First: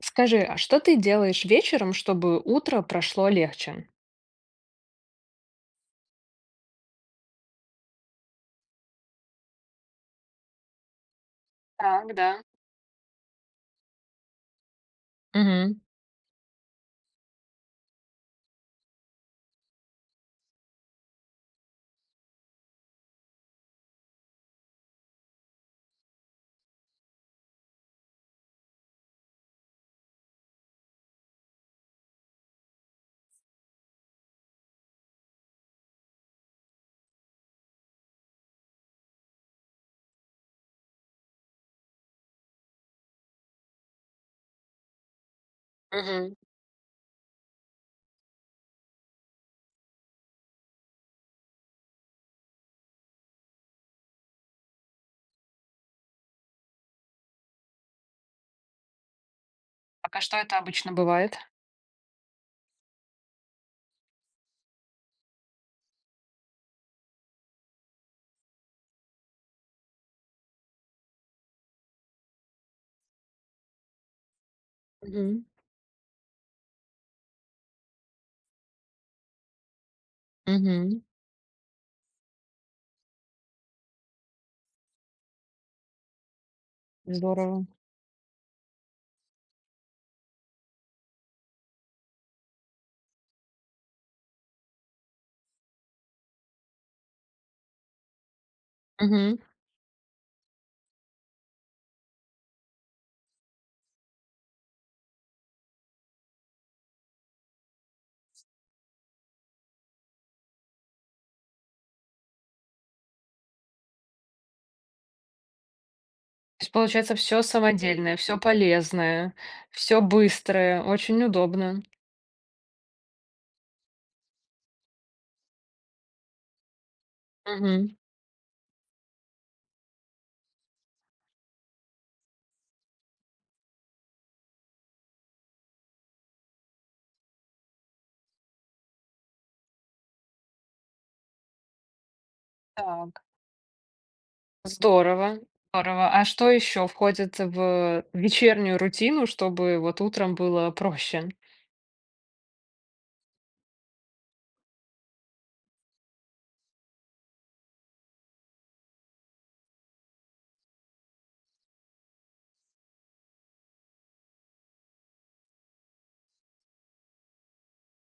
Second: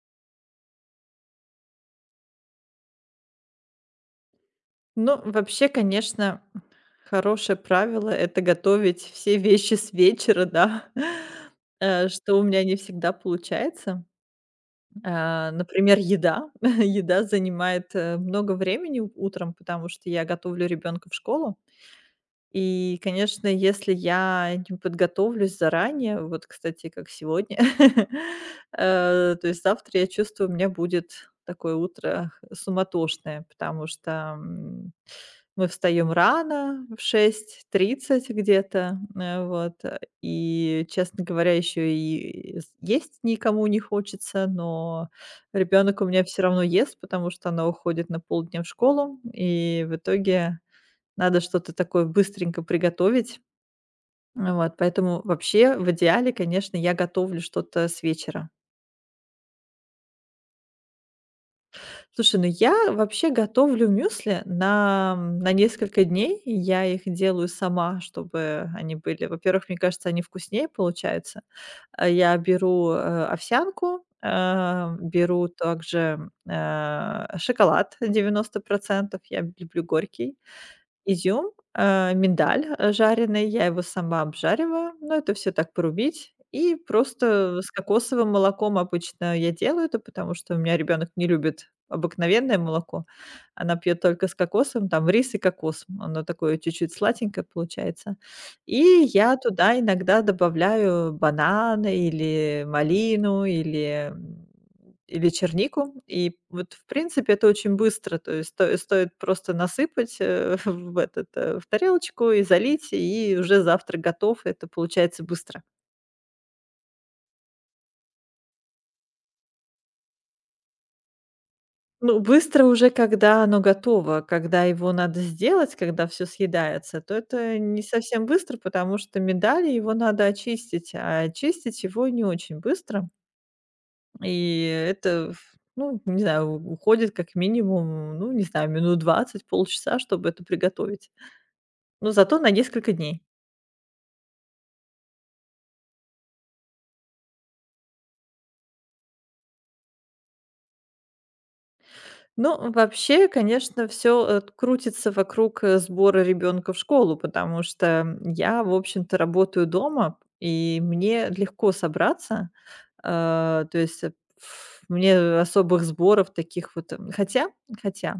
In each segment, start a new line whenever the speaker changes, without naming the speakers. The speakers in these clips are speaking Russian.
Скажи, а что ты делаешь вечером, чтобы утро прошло легче?
Ну, вообще, конечно, хорошее правило- это готовить все вещи с вечера, да,
Так,
что
да.
у меня не всегда получается. А,
Мгм.
например, еда. Еда занимает, много времени у утром, потому что я готовлю ребенка в школу. И, конечно, если я не подготовлюсь заранее, вот, кстати, как сегодня, то есть завтра, я чувствую, у меня будет такое утро суматошное, потому что, мы встаем рано, в 6:30 где-то, вот, и, честно говоря, еще и с есть никому не хочется, но ребенок у меня
Мгм.
все равно ест, потому что она уходит на полдня в школу, и в итоге надо что-то такое быстренько приготовить. Вот, поэтому вообще в идеале, конечно, я готовлю что-то с вечера.
Так, а что это обычно бывает?
Слушай, ну я вообще готовлю мюсли на несколько дней. И я их делаю сама, чтобы они были. Во-первых, мне кажется, они вкуснее получаются. А я беру овсянку,
Мгм.
беру также шоколад 90%. Я люблю горький.
Мгм.
Изюм, миндаль, жареный, я его сама обжариваю, но это все так порубить. И просто
Здорово.
с кокосовым молоком обычно я делаю это, потому что у меня ребенок не любит обыкновенное молоко. Она пьет только с кокосом, там рис и кокос. Оно такое чуть-чуть сладенькое получается. И я
Мгм.
туда иногда добавляю бананы или малину, или чернику. И вот, в принципе, это очень быстро. То есть стоит просто насыпать, в тарелочку и залить, и уже завтрак готов. Это получается быстро.
То есть получается все самодельное, все полезное, все быстрое, очень удобно.
Ну, быстро уже, когда оно готово, когда его надо сделать, когда все съедается, то это не
Мгм.
совсем быстро, потому что медали его надо очистить, а очистить его не очень быстро. И это, ну, не знаю, у уходит как минимум, ну, не знаю, минут 20, полчаса, чтобы это приготовить. Но зато на несколько дней.
Так. Здорово, здорово. А что еще входит в вечернюю рутину, чтобы вот утром было проще?
Ну, вообще, конечно, все крутится вокруг, сбора ребенка в школу, потому что, я, в общем-то, работаю дома, и мне легко собраться. То есть, э, ф мне особых сборов таких вот, хотя,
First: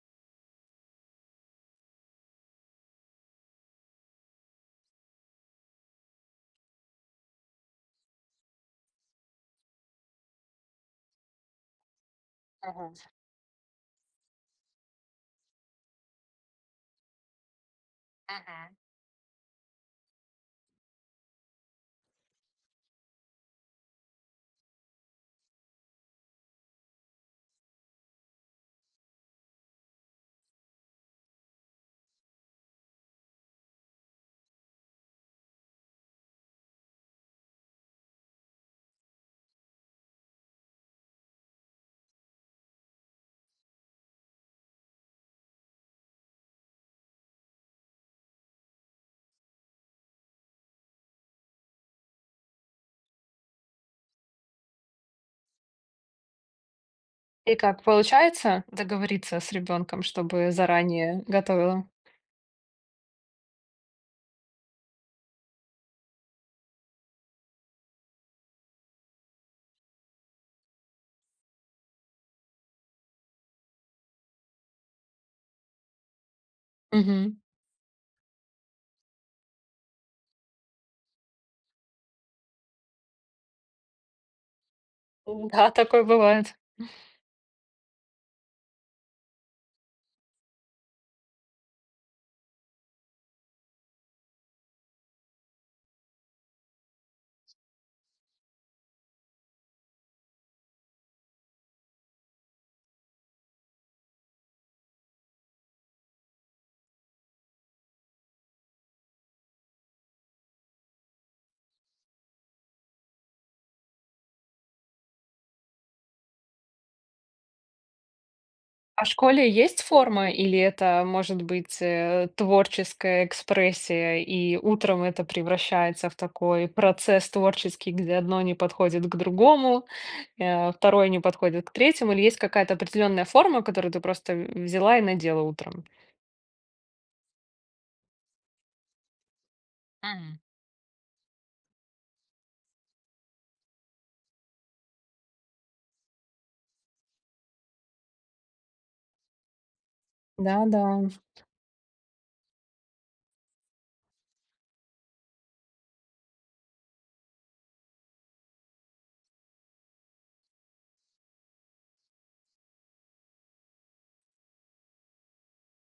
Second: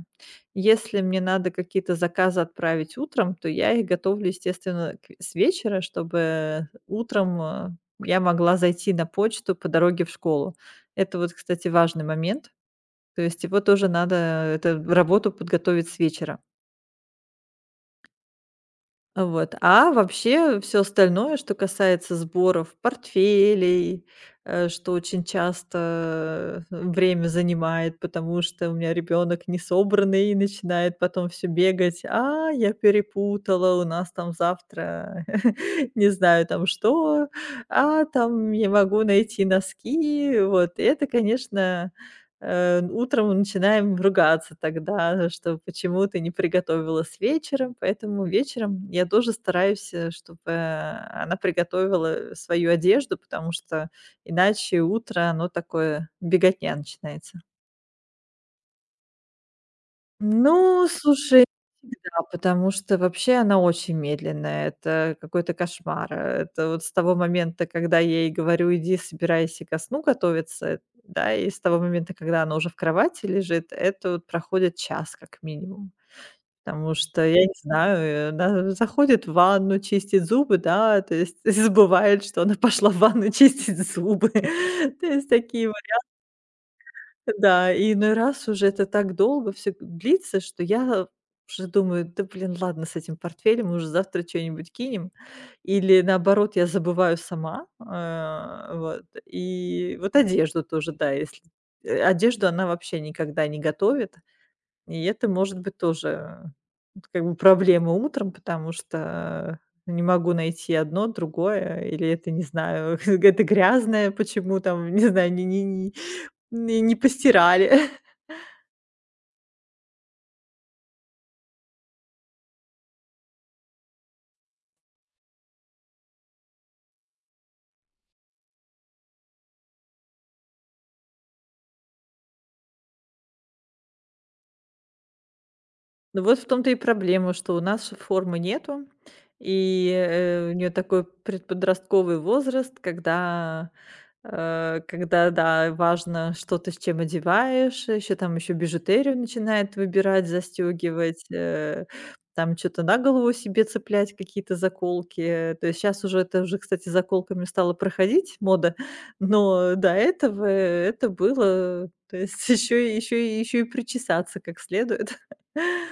если мне надо какие-то заказы отправить утром, то я их готовлю, естественно, к с вечера, чтобы утром, я могла зайти на почту по дороге в школу. Это вот, кстати, важный момент.
Мгм.
То есть его тоже надо, это работу подготовить с вечера.
Мгм.
Вот. А вообще все остальное, что касается сборов портфелей, что очень часто, время занимает, потому что у меня ребенок не несобранный и начинает потом все бегать: "А, я перепутала, у нас там завтра не знаю там что, а там не могу найти носки". Вот. И это, конечно, утром начинаем ругаться тогда, что почему ты не приготовила с вечера. Поэтому вечером я тоже стараюсь, чтобы, она приготовила свою одежду, потому что иначе утро, оно такое беготня начинается.
И как, получается договориться с ребенком, чтобы
Ну,
заранее
слушай,
готовила?
не всегда, потому что вообще она очень медленная. Это какой-то кошмар. Это вот с того момента, когда я ей говорю: "Иди, собирайся ко сну готовиться", да, и с того момента, когда она уже в кровати лежит, это вот проходит час как минимум. Потому что,
Мгм.
я не знаю, она заходит в ванну, чистит зубы, да, то есть забывает, что она пошла в ванну чистить зубы. То есть такие
Да, такое бывает.
да, и иной раз уже это так долго все длится, что я уже думаю: "Да, блин, ладно с этим портфелем, уже завтра что нибудь кинем". Или наоборот, я забываю сама. Вот. И вот одежду тоже, да, если одежду она вообще никогда не готовит, и это может быть тоже, вот как бы, проблема утром, потому что не могу найти одно, другое, или это, не знаю, это грязное, почему там, не знаю, не постирали.
А в школе есть форма или это может быть творческая экспрессия, и утром это превращается в такой процесс творческий, где одно не подходит к другому, второе не подходит к третьему, или есть какая-то определенная форма, которую ты просто взяла и надела утром?
Ну, вот в том-то и проблема, что у нас формы нету, и,
М.
у нее такой предподростковый возраст, когда, да, важно, что ты с чем одеваешь, еще там еще бижутерию начинает выбирать,
Да-да.
застегивать, там что то на голову себе цеплять, какие-то заколки. То есть сейчас уже это уже, кстати, заколками стало проходить мода, но до этого это было, то есть еще и еще и еще и причесаться как следует.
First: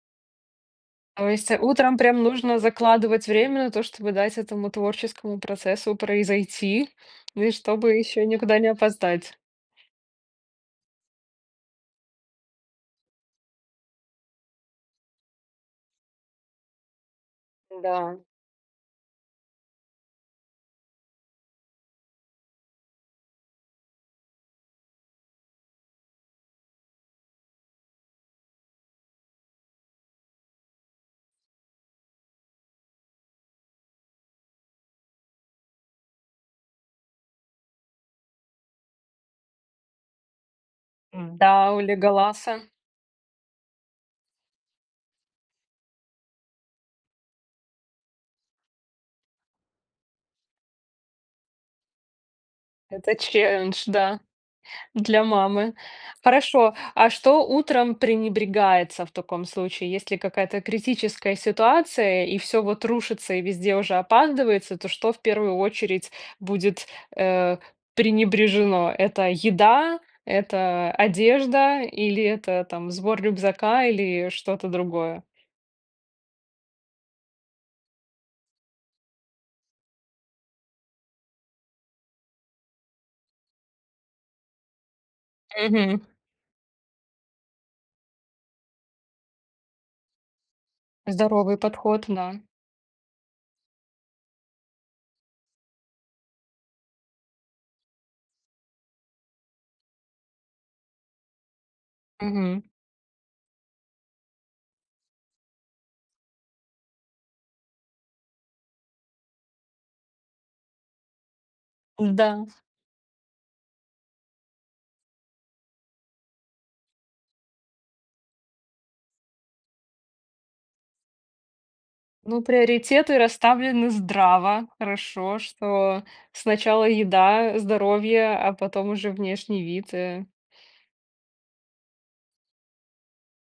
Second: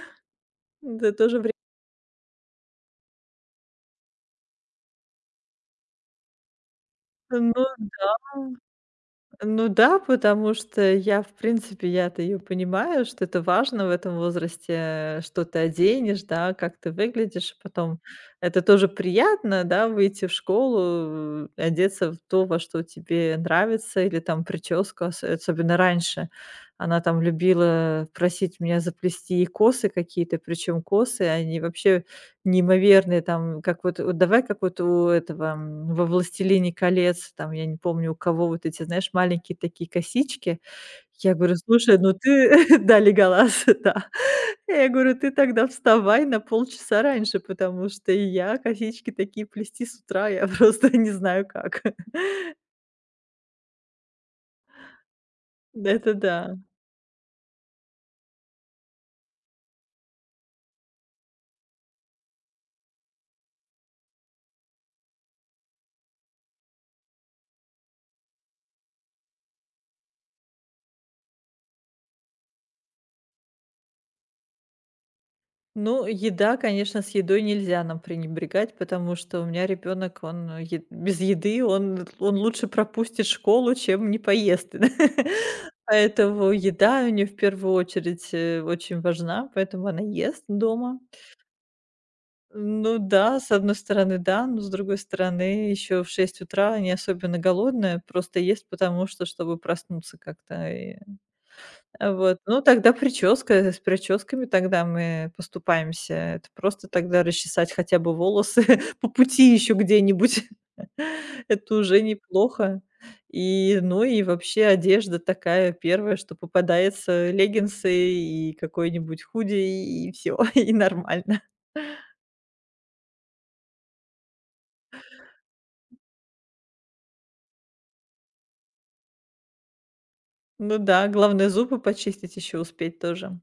Да,
То
тоже
есть,
вре
утром прям нужно закладывать время на то, чтобы дать этому творческому процессу произойти, и
Ну
чтобы еще никуда не опоздать.
ну да, потому что я, в принципе, я-то ее понимаю, что это важно в этом возрасте, что ты оденешь, да, как ты выглядишь. Потом
Да.
это тоже приятно, да, выйти в школу, одеться в то, во что тебе нравится, или там прическу, ос особенно раньше. Она там любила просить меня заплести ей косы какие-то, причем косы, они вообще неимоверные там, как вот давай, как вот у этого, во "Властелине колец", там, я не помню, у кого вот эти, знаешь, маленькие такие косички. Я
Да,
говорю:
у
"Слушай, ну ты".
Леголаса
Да, Леголас, да. Я говорю: "Ты тогда вставай на полчаса раньше, потому что и я косички такие плести с утра, я просто не знаю как".
это челлендж, да. Для мамы.
Это да.
Хорошо. А что утром пренебрегается в таком случае? Если какая-то критическая ситуация и все вот рушится и везде уже опаздывается, то что в первую очередь будет э, пренебрежено? Это еда, это одежда или это там сбор рюкзака или что-то другое?
Ну, еда, конечно, с едой нельзя нам пренебрегать, потому что у меня ребенок, он без еды, он лучше пропустит школу, чем не поест.
Мгм.
Поэтому еда у нее в первую очередь очень важна, поэтому она ест дома.
Здоровый подход. Да.
Ну да, с одной стороны, да, но с другой стороны, еще в 6 утра не особенно голодная, просто ест потому что, чтобы проснуться как-то. А вот,
Мгм.
ну, тогда прическа, с прическами тогда мы поступаемся. Это просто тогда расчесать хотя бы волосы по пути еще где-нибудь. Это уже
Да.
неплохо. И, ну, и вообще одежда такая первая, что попадается, леггинсы и какой-нибудь худи, и все и нормально.
Ну, приоритеты расставлены здраво. Хорошо, что сначала еда, здоровье, а потом уже внешний вид. Э.
Ну да, главное зубы почистить еще успеть тоже.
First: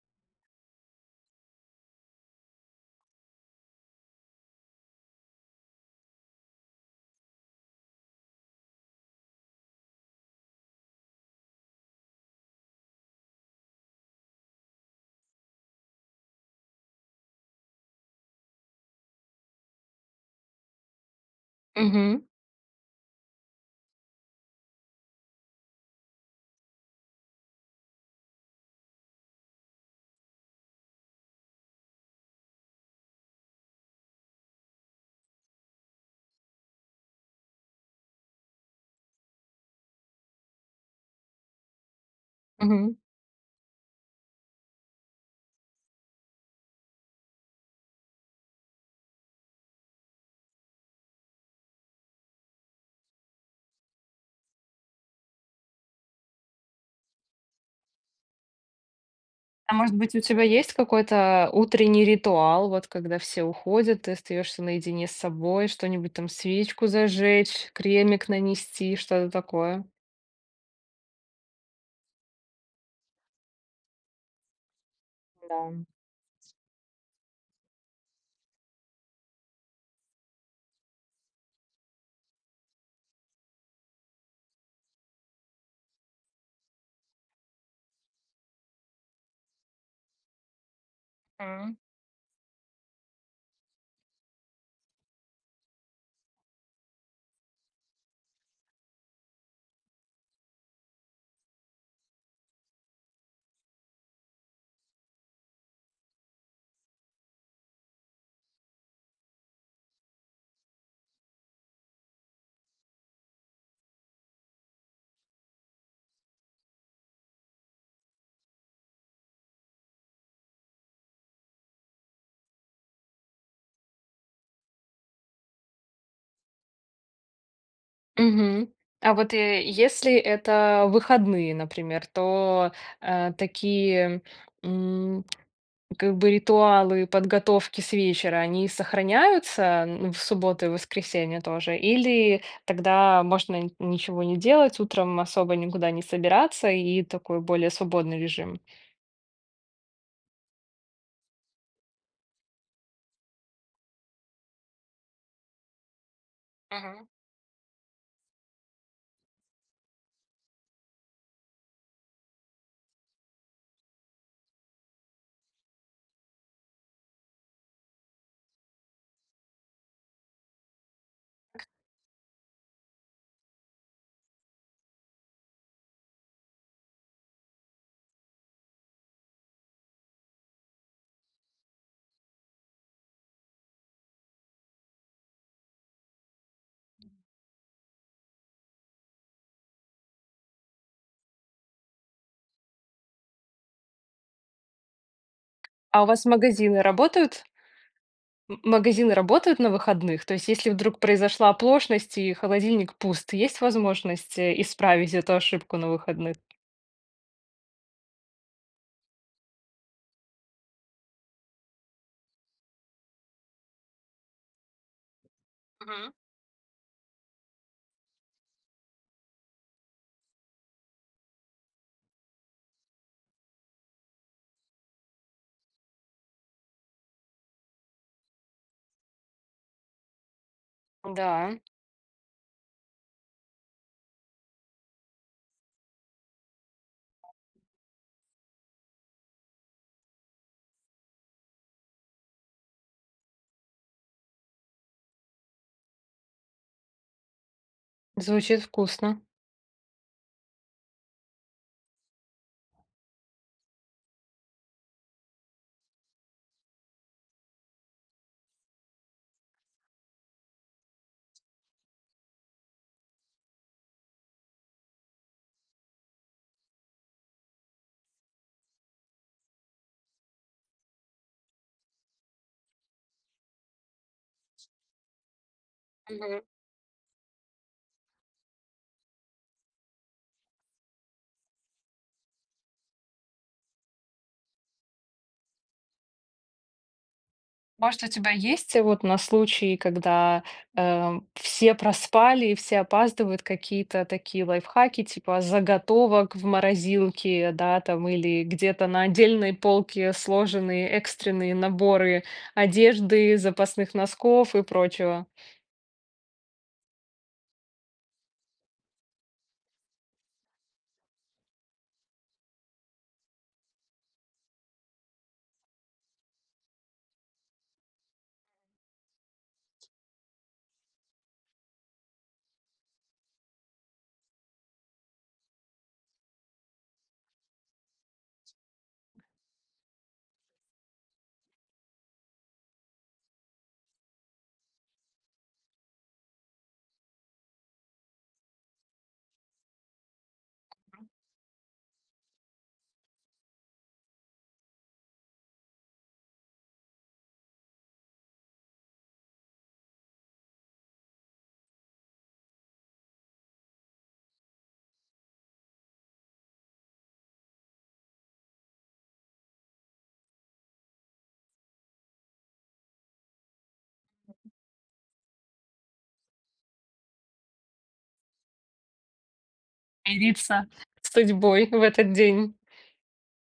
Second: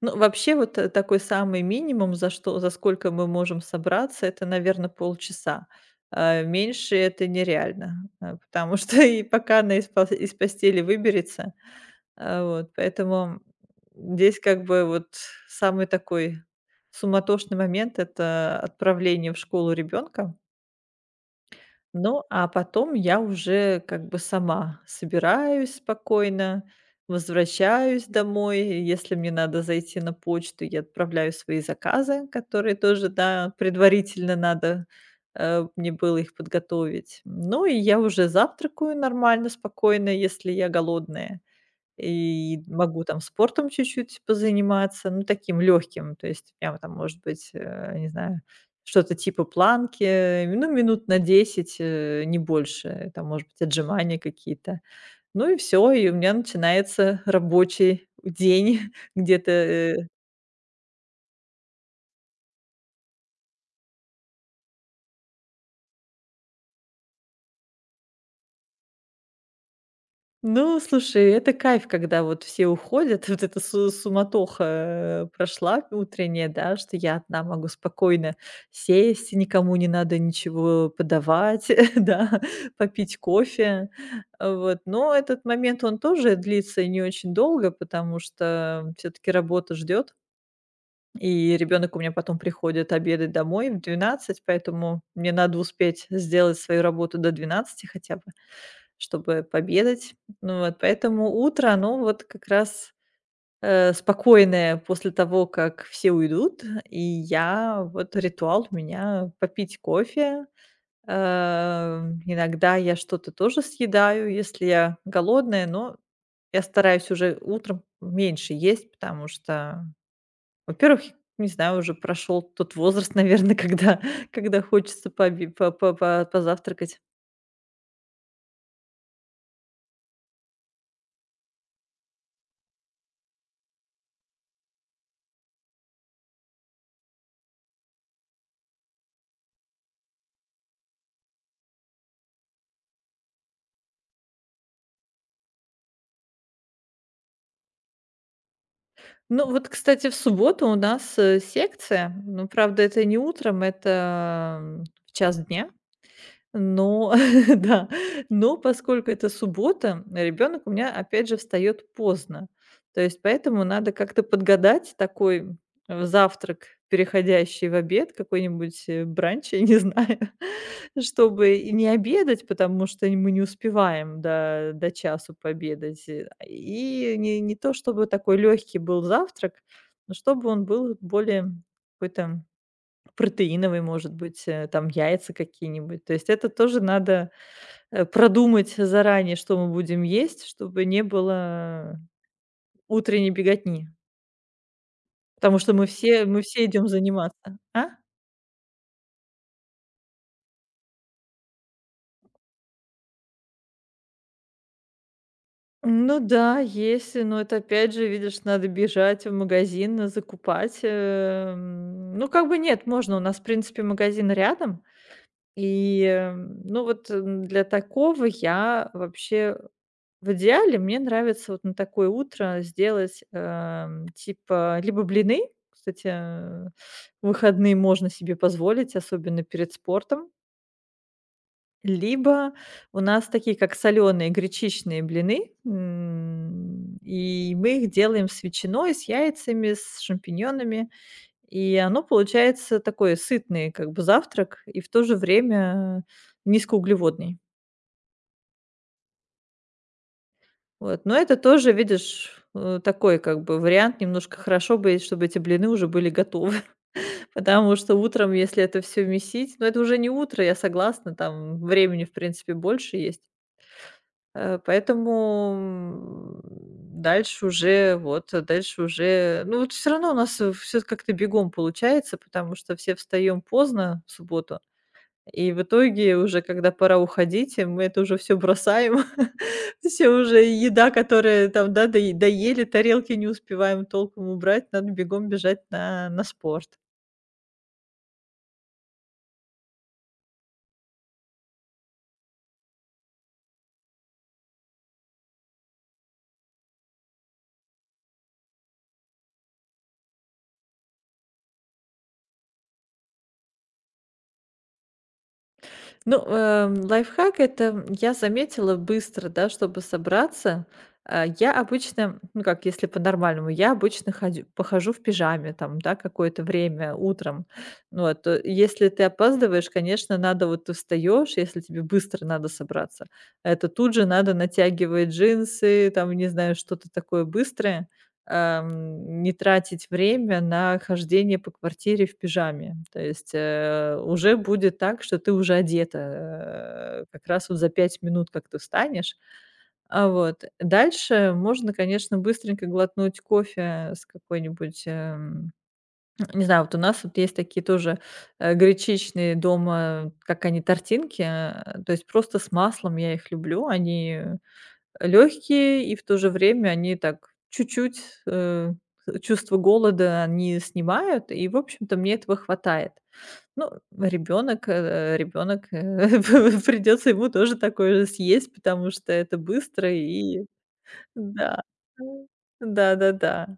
Ну, вообще, вот, такой самый минимум, за сколько мы можем собраться, это, наверное, полчаса. А меньше это нереально, потому что и пока она из постели выберется. А, вот, поэтому здесь как бы вот самый такой суматошный момент- это отправление в школу ребенка.
Мгм.
Ну, а потом я уже как бы сама собираюсь спокойно, возвращаюсь домой. Если мне надо зайти на почту, я отправляю свои заказы, которые тоже, да, предварительно надо мне было их подготовить. Ну и я уже завтракаю нормально, спокойно, если я голодная. И
Мгм.
могу там спортом чуть-чуть позаниматься, ну, таким легким, то есть прямо там, может быть, не знаю, что-то типа планки, ну, минут на 10, не больше, там, может быть, отжимания какие-то. Ну и все, и у меня начинается рабочий день где-то,
А может быть, у тебя есть какой-то утренний ритуал, вот когда все уходят, ты остаешься наедине с собой, что-нибудь там, свечку зажечь, кремик нанести, что-то такое?
Ну, слушай, это кайф, когда вот все уходят, вот эта су суматоха,
Да.
прошла утренняя, да, что я одна могу спокойно сесть, и никому не надо ничего подавать, да, попить кофе. Вот. Но этот момент, он тоже длится не очень долго, потому что все таки работа ждет. И
М.
ребенок у меня потом приходит обедать домой в 12, поэтому мне надо успеть сделать свою работу до 12 хотя бы, чтобы пообедать. Ну вот, поэтому утро, оно вот как раз, спокойное после того, как все уйдут. И я вот ритуал у меня попить кофе. Иногда я что-то тоже съедаю, если я голодная, но я стараюсь уже утром меньше есть, потому что во-первых, не знаю, уже прошел тот возраст, наверное, когда хочется поби по позавтракать.
Мгм. А вот если это выходные, например, то такие как бы ритуалы подготовки с вечера, они сохраняются, ну, в субботу и воскресенье тоже? Или тогда можно н ничего не делать, утром особо никуда не собираться и такой более свободный режим?
Ну вот, кстати, в субботу у нас, секция. Ну, правда, это не утром, это, в час дня.
Мгм.
Но да, но поскольку это суббота, ребенок у меня опять же встает поздно. То есть поэтому надо как-то подгадать такой, завтрак, переходящий в обед, какой-нибудь, бранч, я не знаю, чтобы и не обедать, потому что мы не успеваем до часу пообедать. И не то чтобы такой легкий был завтрак, но чтобы он был более какой-то протеиновый, может быть, там яйца какие-нибудь. То есть это тоже надо, продумать заранее, что мы будем есть, чтобы не было утренней беготни. Потому что мы
А у
все
вас
мы все
магазины
идем
работают?
заниматься. А?
Магазины работают на выходных? То есть если вдруг произошла оплошность и холодильник пуст, есть возможность, исправить эту ошибку на
Ну
выходных?
да, есть, но это опять же, видишь, надо бежать в магазин, закупать. Ну, как бы нет, можно, у нас, в принципе, магазин рядом. И,
Мгм.
ну вот, для такого я вообще в идеале мне нравится вот на такое утро сделать, типа, либо блины. Кстати, в выходные можно себе позволить, особенно перед спортом.
Да,
Либо у нас такие, как соленые гречичные блины, и мы их делаем с ветчиной, с яйцами, с шампиньонами. И оно получается такой сытный как бы завтрак и в то же время низкоуглеводный.
звучит вкусно.
Вот, но это тоже, видишь, такой как бы вариант. Немножко хорошо бы, чтобы эти блины уже были готовы, потому что утром, если это все месить, но это уже не утро, я согласна, там времени, в принципе, больше есть. Поэтому, дальше уже, ну, вот все равно у нас, все как-то бегом получается, потому что все встаем поздно в субботу, и в итоге уже, когда пора уходить, мы это уже все бросаем. Все уже еда, которая там, да, доели, тарелки не успеваем толком убрать, надо бегом бежать на спорт.
Может, у тебя есть вот на случай, когда все проспали и все опаздывают, какие-то такие лайфхаки, типа заготовок в морозилке, да, там, или где-то на отдельной полке сложенные экстренные наборы одежды, запасных носков и прочего.
Ну, лайфхак- это я заметила быстро, да, чтобы собраться. Я обычно, ну, как, если по-нормальному, я обычно ходю похожу в пижаме там, да, какое-то время утром. Ну вот, если ты опаздываешь, конечно, надо вот ты встаешь, если тебе быстро надо собраться, это тут же надо натягивать джинсы, там, не знаю, что-то такое быстрое. Не тратить время на хождение по квартире в пижаме. То есть, уже будет так, что ты уже одета, как раз вот за 5 минут, как ты встанешь. А, вот. Дальше можно, конечно, быстренько глотнуть кофе с какой-нибудь, не знаю, вот у нас вот есть такие тоже, гречичные дома, как они, тортинки, то есть просто с маслом, я их люблю. Они легкие и в то же время они так чуть-чуть, э, чувство голода они снимают, и, в общем-то, мне этого хватает. Ну, ребенок придется ему тоже такое же съесть, потому что это быстро и
Мириться с
да.
судьбой в этот день.
Да-да-да.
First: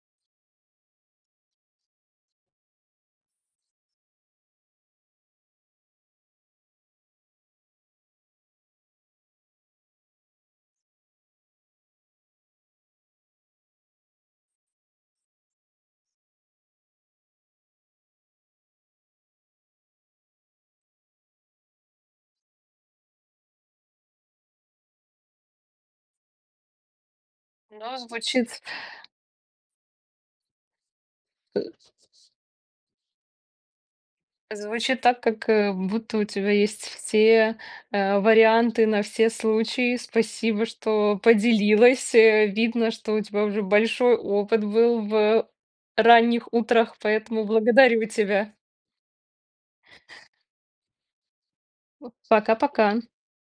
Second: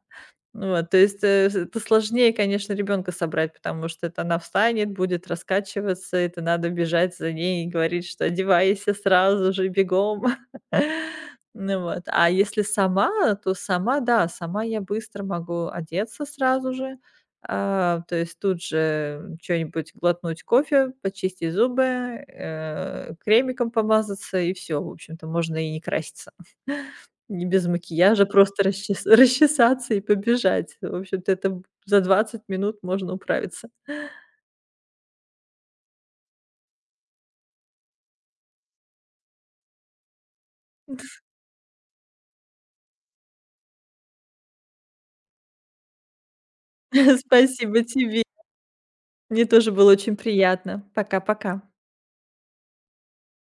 Вот, то есть, с это сложнее, конечно, ребенка собрать, потому что это она встанет, будет раскачиваться, это надо бежать за ней и говорить, что одевайся сразу же, бегом. Ну вот, а если сама, то сама, да, сама я быстро могу одеться сразу же. А, то есть тут же что нибудь глотнуть кофе, почистить зубы, кремиком помазаться, и все. В общем-то, можно и не краситься. Не без
Ну,
макияжа, просто расчес расчесаться и побежать. В общем-то, это б за 20 минут можно управиться.
звучит так, как, будто у тебя есть все, варианты на все случаи. Спасибо, что поделилась. Видно, что у тебя уже большой опыт был в ранних утрах, поэтому
Спасибо
благодарю
тебе.
тебя.
Мне тоже было очень приятно. Пока-пока.
Пока-пока.